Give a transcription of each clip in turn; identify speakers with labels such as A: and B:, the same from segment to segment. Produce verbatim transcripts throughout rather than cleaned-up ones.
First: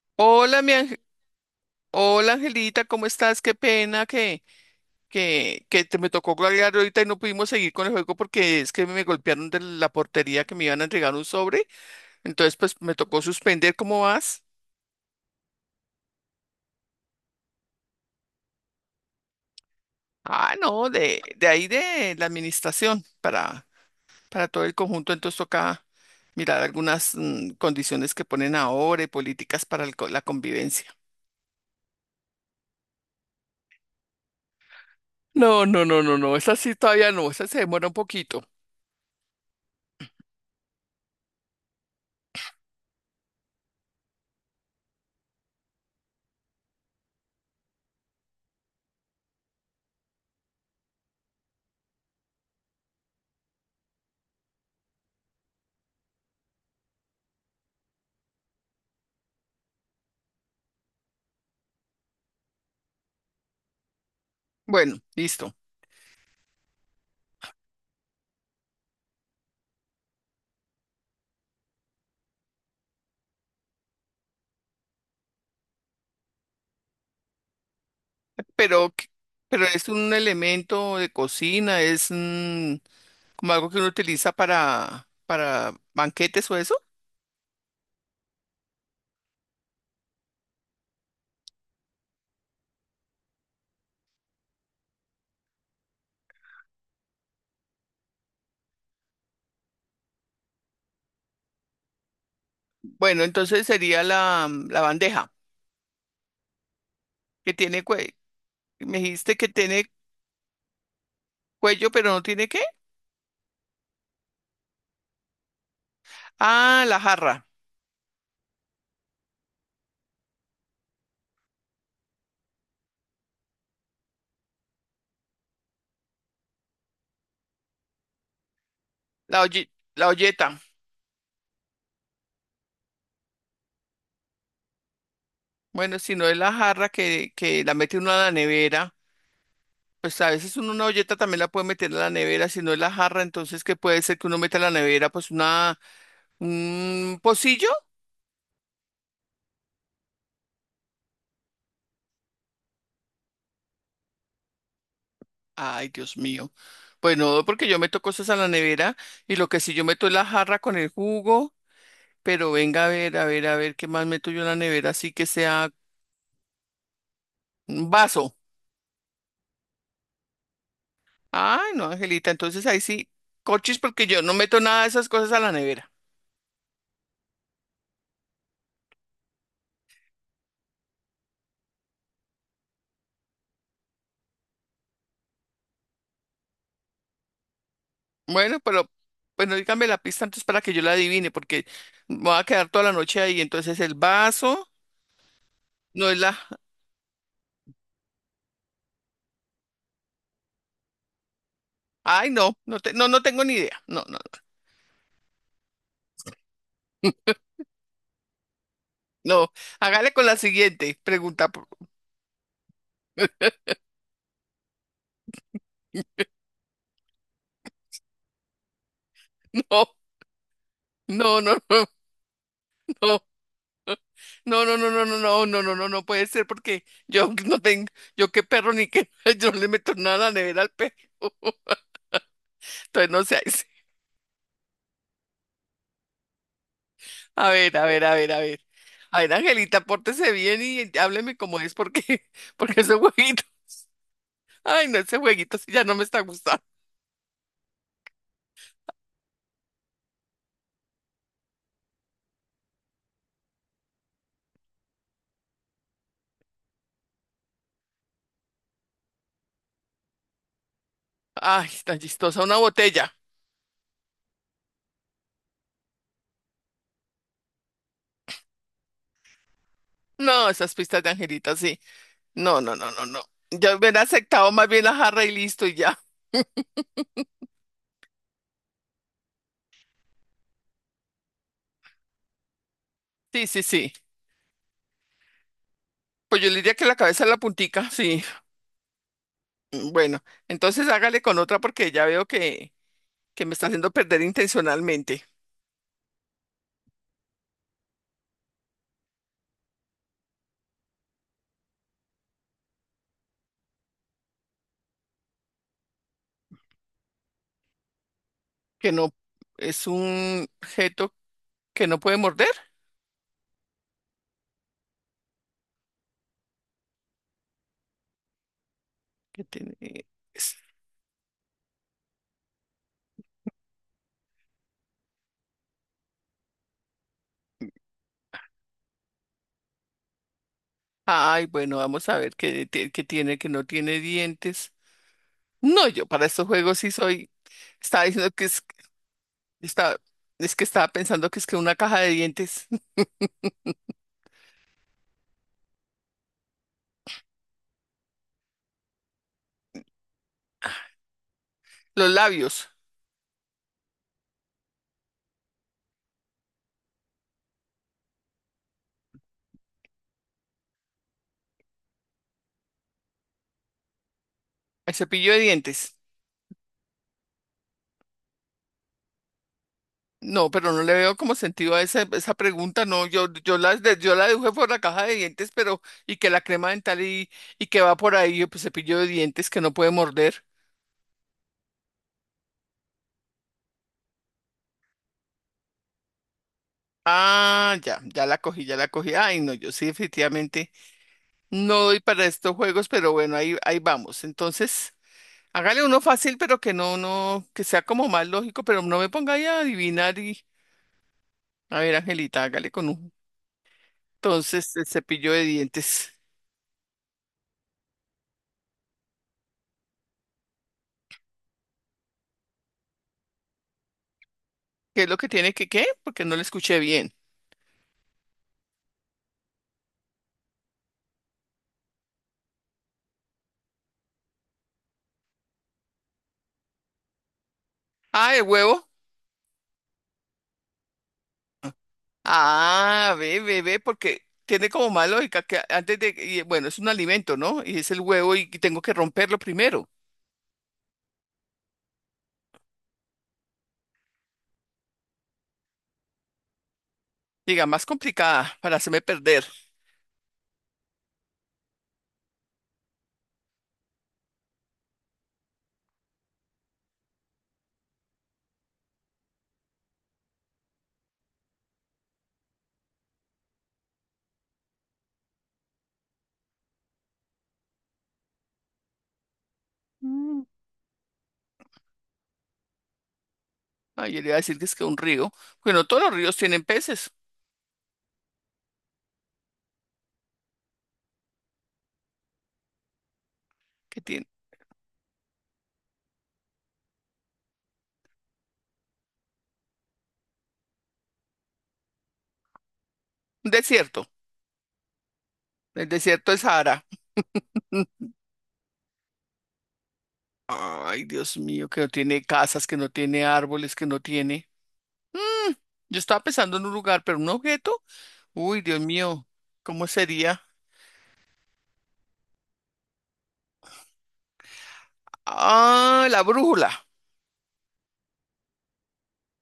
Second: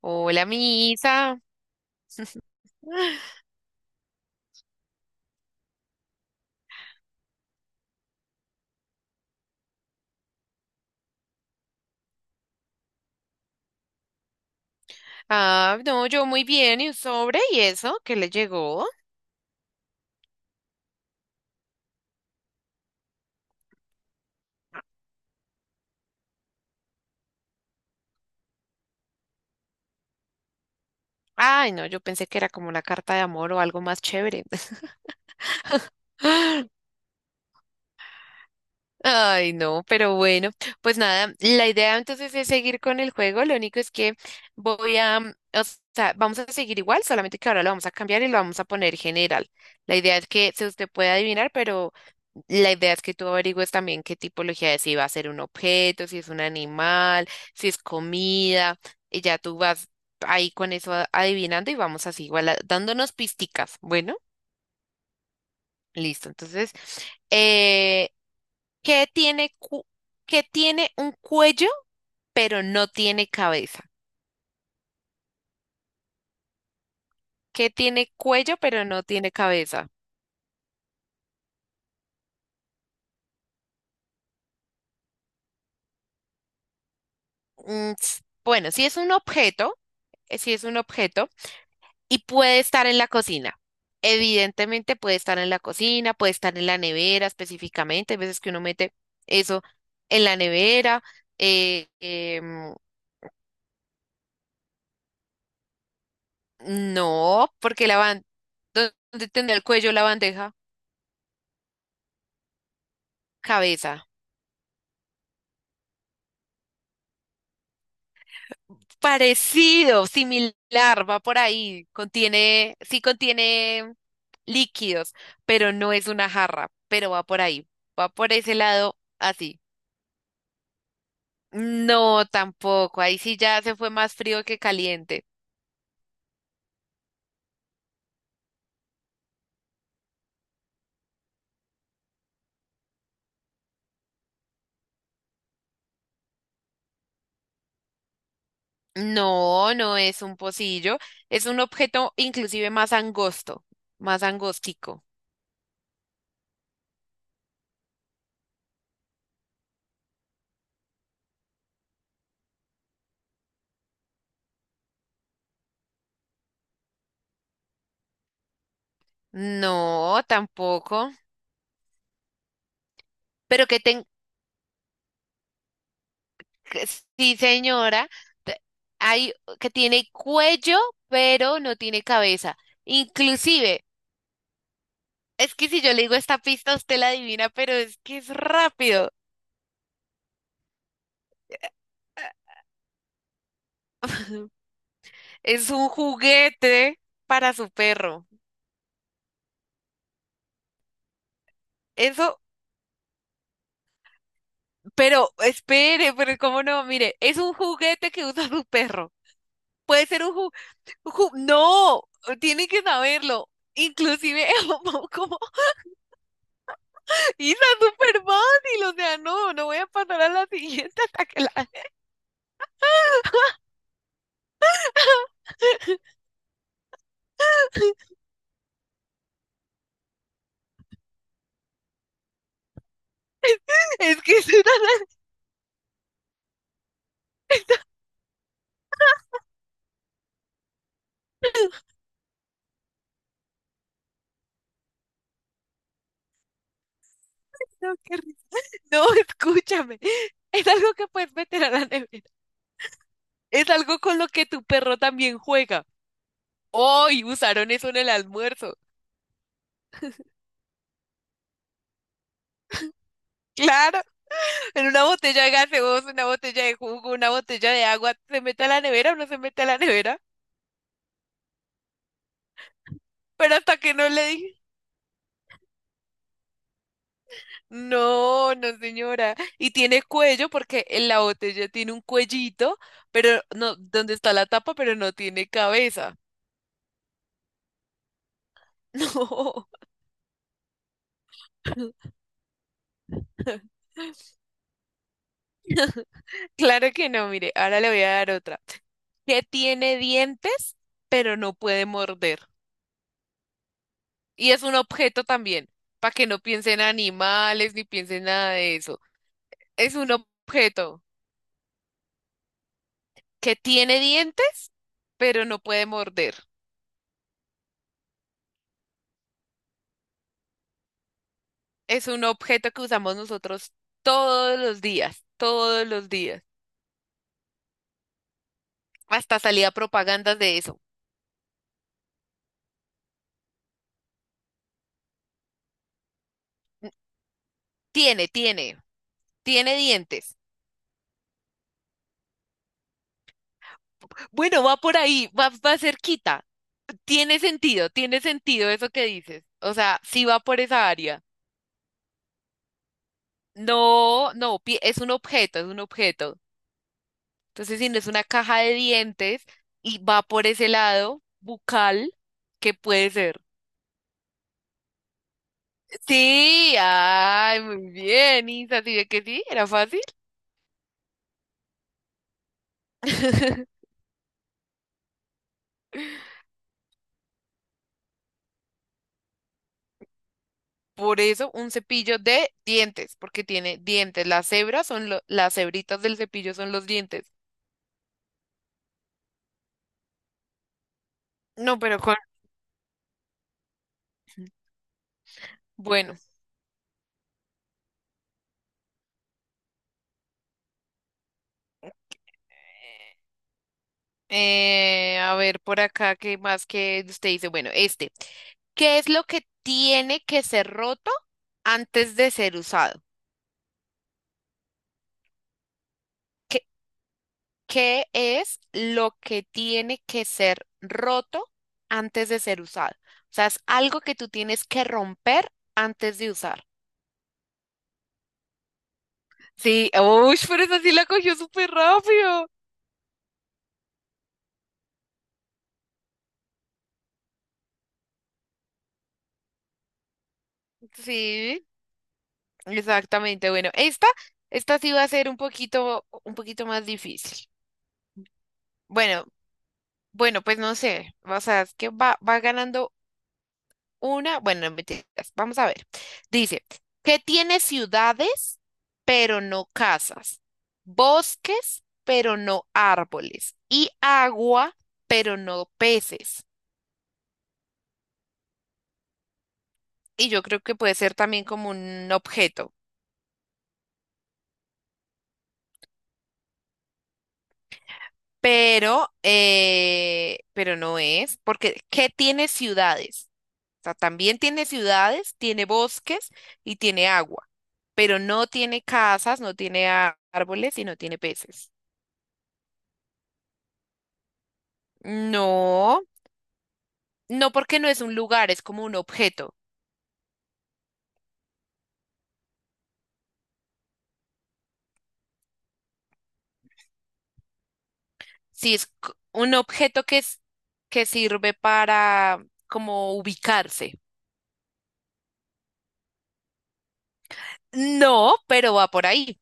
A: Hola,
B: Hola, mi ange-
A: misa.
B: hola, Angelita, ¿cómo estás? Qué pena que, que, que te me tocó colgar ahorita y no pudimos seguir con el juego porque es que me golpearon de la portería que me iban a entregar un sobre. Entonces, pues me tocó suspender. ¿Cómo vas?
A: Ah, no, yo muy bien. ¿Y un sobre? ¿Y eso? ¿Qué le llegó?
B: Ah, no, de, de ahí de la administración para, para todo el conjunto. Entonces toca mirar algunas mm, condiciones que ponen ahora y políticas para el co- la convivencia.
A: Ay, no, yo pensé que era como una carta de amor o algo más chévere.
B: No, no, no, no, no. Esa sí todavía no. Esa se demora un poquito.
A: Ay, no, pero bueno, pues nada, la idea entonces es seguir con el juego. Lo único es que voy a, mm, o sea, vamos a seguir igual, solamente que ahora lo vamos a cambiar y lo vamos a poner general. La idea es que si usted puede adivinar, pero la idea es que tú averigües también qué tipología es, si va a ser un objeto, si es un animal, si es comida, y ya tú vas ahí con eso a- adivinando y vamos así, igual a- dándonos pisticas. Bueno,
B: Bueno, listo.
A: listo. Entonces, eh, ¿qué tiene, cu- qué tiene un cuello pero no tiene cabeza? ¿Qué tiene cuello pero
B: pero,
A: no
B: que-
A: tiene
B: pero es
A: cabeza?
B: un elemento de cocina, es un- como algo que uno utiliza para, para banquetes o eso.
A: Mm, s- bueno, si es un objeto, eh, si es un objeto y puede estar en la cocina. Evidentemente puede estar en la cocina, puede estar en la nevera específicamente. Hay veces que uno mete eso en la nevera. eh, em,
B: Bueno, entonces sería la, la bandeja,
A: no,
B: que tiene
A: porque la
B: cuello.
A: ban-
B: Me
A: ¿dónde
B: dijiste que
A: tendría el
B: tiene
A: cuello la bandeja?
B: cuello, pero no tiene qué.
A: Cabeza.
B: Ah, la jarra,
A: Parecido, similar, va por ahí. Contiene, sí contiene líquidos, pero no es una jarra, pero va por ahí. Va por ese lado
B: la
A: así.
B: oye- la olleta.
A: No, tampoco. Ahí sí ya se fue más frío que caliente.
B: Bueno, si no es la jarra que, que la mete uno a la nevera, pues a veces uno una olleta también la puede meter a la nevera. Si no es la jarra, entonces, ¿qué puede ser que uno meta a la nevera? Pues una, un pocillo.
A: No, no es un pocillo. Es un objeto inclusive más angosto, más angostico.
B: Ay, Dios mío. Pues no, porque yo meto cosas a la nevera y lo que sí yo meto es la jarra con el jugo, pero venga a ver, a ver, a ver qué más meto yo en la nevera, así que sea un vaso.
A: No, tampoco.
B: Ay, no, Angelita, entonces ahí sí,
A: Pero
B: cochis,
A: que ten...
B: porque yo no meto nada de esas cosas a la nevera.
A: que sí, señora. te- Hay que tiene cuello, pero no tiene cabeza. Inclusive, es que si yo le digo esta pista, usted la adivina, pero es que es
B: Bueno, pero
A: rápido.
B: bueno, dígame la pista antes para que yo la adivine, porque me voy a quedar toda la noche ahí. Entonces el vaso
A: Es un
B: no es la.
A: juguete para su perro.
B: Ay,
A: Eso.
B: no, no, te- no, no tengo ni idea. No, no, no.
A: Pero espere, pero cómo no, mire, es un juguete que usa su perro.
B: No,
A: Puede
B: hágale
A: ser
B: con
A: un
B: la
A: ju,
B: siguiente
A: un ju-
B: pregunta. por-
A: no, tiene que saberlo. Inclusive como, como Isa súper fácil, o sea, no, no voy
B: No,
A: a pasar a la siguiente hasta
B: no,
A: que la
B: no, no. Oh, no, no, no, no, no, no, no, no, no, no puede ser porque yo no tengo, yo qué perro ni qué, yo no le meto nada a la nevera al perro. Entonces no sé,
A: es que es una.
B: a ver, a ver, a ver, a ver. A ver, Angelita, pórtese bien y hábleme como es porque, porque ese jueguito, ay, no, ese jueguito sí ya no me está gustando.
A: No, qué risa. No, escúchame. Es algo que puedes meter a la nevera. Es algo con lo que tu perro también juega. Hoy usaron eso en el almuerzo.
B: Ay, tan chistosa, una botella.
A: Claro, en una botella de gaseosa, una botella de jugo, una botella de agua, ¿se mete a la nevera o no se mete a la nevera?
B: No, esas pistas de Angelita, sí. No, no, no, no, no.
A: Pero
B: Yo
A: hasta que
B: hubiera
A: no le
B: aceptado
A: dije,
B: más bien la jarra y listo y ya.
A: no, no señora. Y tiene cuello porque en la botella tiene un cuellito, pero
B: Sí, sí,
A: no,
B: sí.
A: donde está la tapa, pero no tiene cabeza.
B: Pues yo le diría que la cabeza en la puntica, sí.
A: No,
B: Mm, bueno, entonces hágale con otra porque ya veo que, que me está haciendo perder intencionalmente,
A: claro que no, mire, ahora le voy a dar otra. Que tiene dientes, pero no puede morder. Y es un objeto también, para que no piensen en animales ni piensen nada de
B: que
A: eso.
B: no es
A: Es un
B: un
A: objeto
B: objeto que no puede morder,
A: que tiene dientes, pero no puede morder.
B: que tiene... es-
A: Es un objeto que usamos nosotros todos los días, todos los días. Hasta salía propagandas de eso.
B: ay, bueno, vamos a ver qué, ti- qué tiene, que no tiene dientes. No, yo para estos juegos sí soy, estaba
A: Tiene,
B: diciendo que es,
A: tiene, tiene
B: está,
A: dientes.
B: es que estaba pensando que es que una caja de dientes,
A: Bueno, va por ahí, va, va cerquita. Tiene sentido, tiene sentido eso que dices. O sea, sí va por esa área.
B: los labios,
A: No, no, pi- es un objeto, es un objeto. Entonces, si no es una caja de dientes y va por ese lado bucal, ¿qué puede ser?
B: el cepillo de dientes.
A: Sí, ay, muy bien, Isa, ¿sí ve que sí? Era fácil.
B: No, pero no le veo como sentido a esa, esa pregunta. No, yo, yo la, de- yo la deduje por la caja de dientes, pero y que la crema dental y, y que va por ahí, pues cepillo de dientes que no puede morder.
A: Por eso, un cepillo de dientes, porque tiene dientes. Las hebras son lo- las hebritas del cepillo son los dientes.
B: Ah, ya, ya la cogí, ya la cogí. Ay, no, yo sí definitivamente no
A: No, pero
B: doy
A: con,
B: para estos juegos, pero bueno, ahí, ahí vamos. Entonces, hágale uno
A: bueno,
B: fácil, pero que no, no, que sea como más lógico, pero no me ponga ahí a adivinar y, a ver, Angelita, hágale con un. Entonces, el
A: eh,
B: cepillo
A: a
B: de
A: ver por
B: dientes.
A: acá, ¿qué más que usted dice? Bueno, este, ¿qué es lo que tiene que ser roto antes de ser usado?
B: ¿Qué es lo que tiene que qué? Porque no lo escuché bien.
A: ¿Qué es lo que tiene que ser roto antes de ser usado? O sea, es algo que tú tienes que romper antes de usar.
B: Ah, el huevo.
A: Sí, uy, pero esa sí la cogió súper rápido.
B: Ah, ve, ve, ve, porque tiene como más lógica que antes de, y bueno, es un alimento, ¿no? Y es el huevo y tengo que romperlo primero.
A: Sí, exactamente. Bueno, esta, esta sí va a ser un poquito, un poquito más difícil.
B: Diga, más complicada para hacerme
A: Bueno,
B: perder.
A: bueno, pues no sé. O sea, es que va, va ganando una, bueno, no mentiras, vamos a ver. Dice, que tiene ciudades, pero no casas, bosques, pero no árboles, y agua, pero no peces. Y
B: Mm.
A: yo creo que puede ser también como un objeto,
B: Ay, yo le iba a decir que es que un río. Bueno, todos los ríos tienen peces.
A: pero, eh, pero no es, porque ¿qué tiene ciudades? O sea,
B: ¿Qué tiene?
A: también tiene ciudades, tiene bosques y tiene agua, pero no tiene casas, no tiene á- árboles y no tiene peces.
B: Un desierto. El
A: No.
B: desierto es Sahara.
A: No porque
B: Mm.
A: no es un lugar, es como un objeto.
B: Ay, Dios mío, que no tiene casas, que no tiene árboles, que no tiene. Mm, yo estaba pensando en un lugar, pero un objeto. Uy,
A: Sí,
B: Dios
A: es c-
B: mío,
A: un
B: ¿cómo
A: objeto que es,
B: sería?
A: que sirve para como ubicarse.
B: Ah, la brújula.
A: No, pero va por ahí,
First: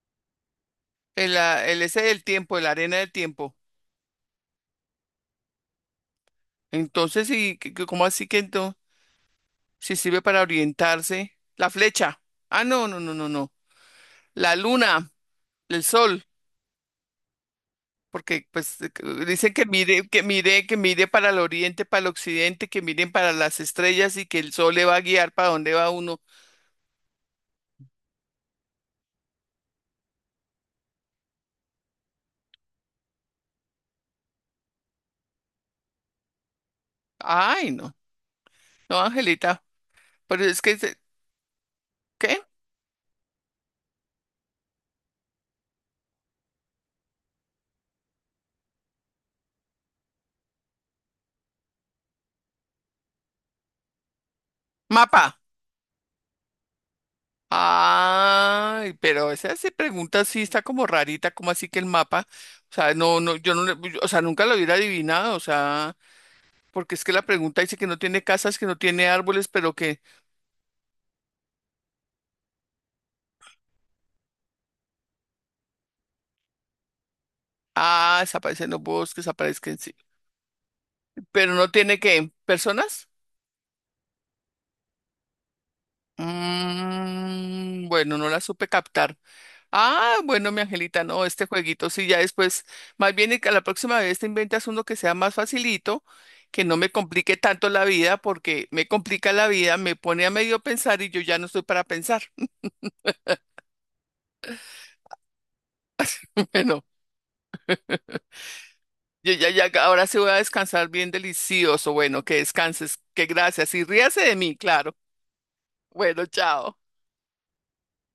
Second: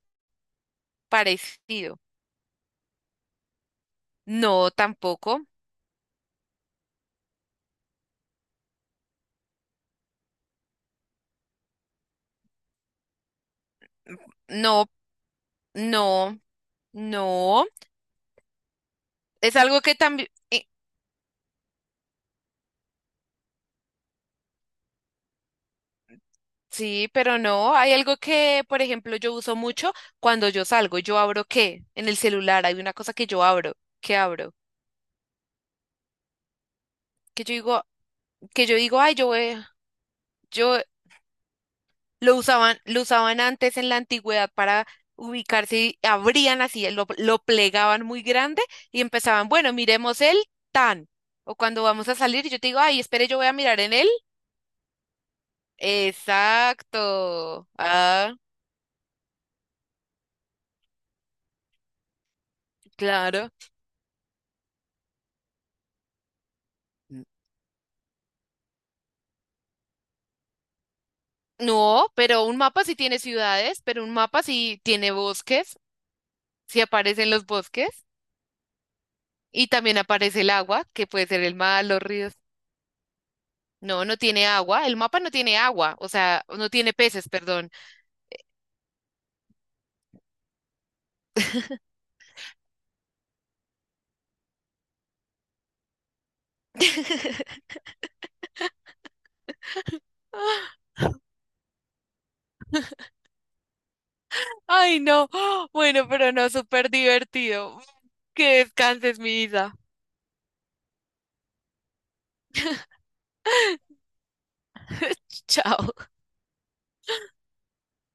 B: El, ah, el
A: parecido.
B: ese del tiempo, la arena del tiempo.
A: No, tampoco.
B: Entonces, ¿y qué- qué- cómo así que entonces? Si sirve para orientarse. La flecha. Ah, no, no, no, no, no. La
A: No,
B: luna, el sol,
A: no, no.
B: porque pues eh, que- dicen
A: Es
B: que
A: algo que
B: mire, que
A: también,
B: mire, que mire para el oriente, para el occidente, que miren para las estrellas y que el sol le va a guiar para dónde va uno.
A: sí, pero no. Hay algo que, por ejemplo, yo uso mucho cuando yo salgo. ¿Yo abro qué? En el celular hay una cosa que yo abro. ¿Qué abro? Que yo
B: Ay,
A: digo,
B: no,
A: que yo
B: no,
A: digo, ay, yo voy.
B: Angelita, pero es que,
A: Yo
B: se-
A: lo
B: ¿qué?
A: usaban, lo usaban antes en la antigüedad para ubicarse y abrían así, lo, lo plegaban muy grande y empezaban, bueno, miremos el tan. O cuando vamos a salir, yo te digo, ay, espere, yo voy a mirar en él.
B: Mapa.
A: Exacto. Ah,
B: Ay, pero esa, esa pregunta sí está como rarita, como así que el mapa, o sea, no, no,
A: claro.
B: yo no, le- yo- o sea, nunca lo hubiera adivinado, o sea, porque es que la pregunta dice que no tiene casas, que no tiene árboles, pero que,
A: No, pero un mapa sí tiene ciudades, pero un mapa sí tiene bosques, sí aparecen los bosques
B: ah, desaparecen los bosques,
A: y
B: aparecen, sí,
A: también aparece el agua, que puede ser
B: pero
A: el
B: no
A: mar,
B: tiene
A: los
B: qué
A: ríos.
B: personas.
A: No, no tiene agua, el mapa no tiene agua, o sea, no tiene peces, perdón.
B: Mm, bueno, no la supe captar. Ah, bueno, mi angelita, no, este jueguito sí, ya después, más bien y que la próxima vez te inventas uno que sea más facilito, que no me complique tanto la vida, porque me complica la vida, me pone a medio pensar y yo ya no estoy para pensar.
A: Ay, no. Bueno, pero no,
B: Bueno,
A: súper divertido. Que descanses,
B: yo
A: mi
B: ya, ya,
A: Isa.
B: ahora sí voy a descansar bien delicioso, bueno, que descanses, que gracias y ríase de mí, claro.
A: Chao.
B: Bueno, chao.